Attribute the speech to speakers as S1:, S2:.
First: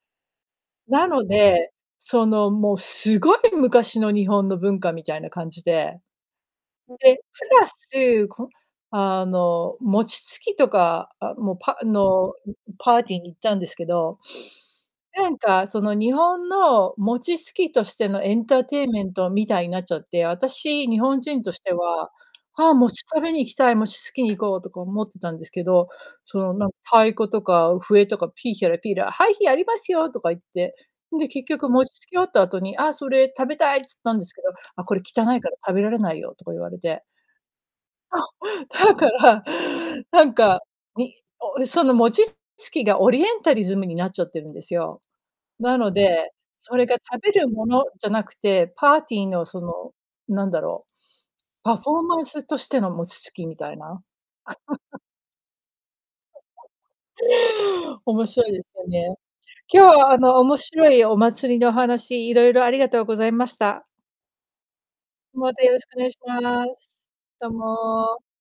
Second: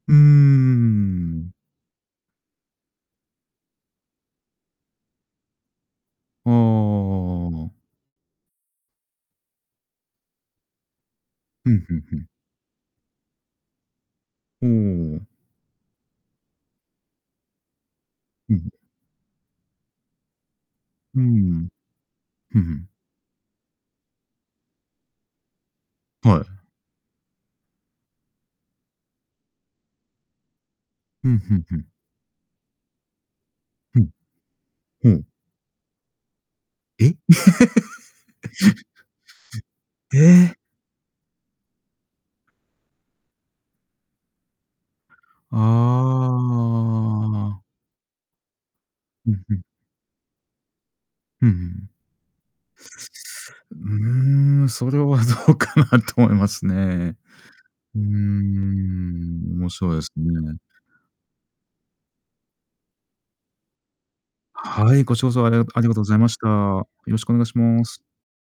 S1: うーん、うん
S2: なの
S1: うんうん。
S2: で、その、もう、すごい昔の日本の文化みたいな感じで、
S1: ああ、あ
S2: で、プ
S1: あ
S2: ラ
S1: ああ。
S2: ス、こあの、餅つきとか、あ、も、
S1: ふ
S2: ぱ
S1: んふんふん。
S2: の、んん、パーティーに行ったんですけど、
S1: ほお、おお。
S2: なんか、その、日本の餅つきとしてのエン
S1: う
S2: タ
S1: ん、
S2: ー
S1: う。
S2: テイメントみたいになっちゃって、あたし、日本
S1: うんう
S2: 人とし
S1: ん。
S2: ては、
S1: ふん
S2: 「あ
S1: ふ
S2: あ、
S1: ん。
S2: 餅食べに行きたい、餅つきに行こう」とか思ってたんですけど、そ
S1: は
S2: の、
S1: い。
S2: なんか太鼓とか笛とか、ピーヒャラ、ピラー、「はい、ひやりますよ！」とか言って、で、
S1: ふん
S2: 結
S1: ふん
S2: 局、
S1: ふ
S2: 餅、
S1: ん。
S2: つき終わった後に、「ああ、それ食べたい」っつ
S1: ふ
S2: っ
S1: ん。
S2: たんですけど、「あ、これ
S1: ほ
S2: 汚
S1: う。
S2: いから食べられないよ」とか言われて。
S1: え、
S2: だから、なん
S1: ええ。
S2: か、ん、おその餅つきが、オリエンタリズムになっちゃってるんですよ。
S1: あ
S2: なので、それが、食べる
S1: あ。
S2: ものじゃなくて、パーティー
S1: うん、
S2: の、
S1: ふ
S2: そ
S1: ん。
S2: の、なんだろう、
S1: うんう
S2: パフ
S1: ん。
S2: ォーマンスとしての餅つきみた
S1: う
S2: い
S1: う
S2: な
S1: ーん、それ はどうかなと思います ね。うー
S2: 面白いですよね。
S1: ん。面
S2: 今
S1: 白い
S2: 日
S1: で
S2: は、
S1: す
S2: あの、面
S1: ね。
S2: 白いお祭りの話、いろいろありがとうございました。
S1: はい、こっちこそ、あ
S2: ま
S1: りあ
S2: たよろ
S1: あ
S2: し
S1: りが
S2: くお
S1: とご
S2: 願い
S1: ざ
S2: し
S1: いました。
S2: ま
S1: よ
S2: す。
S1: ろしくお願い
S2: どう
S1: します。
S2: も。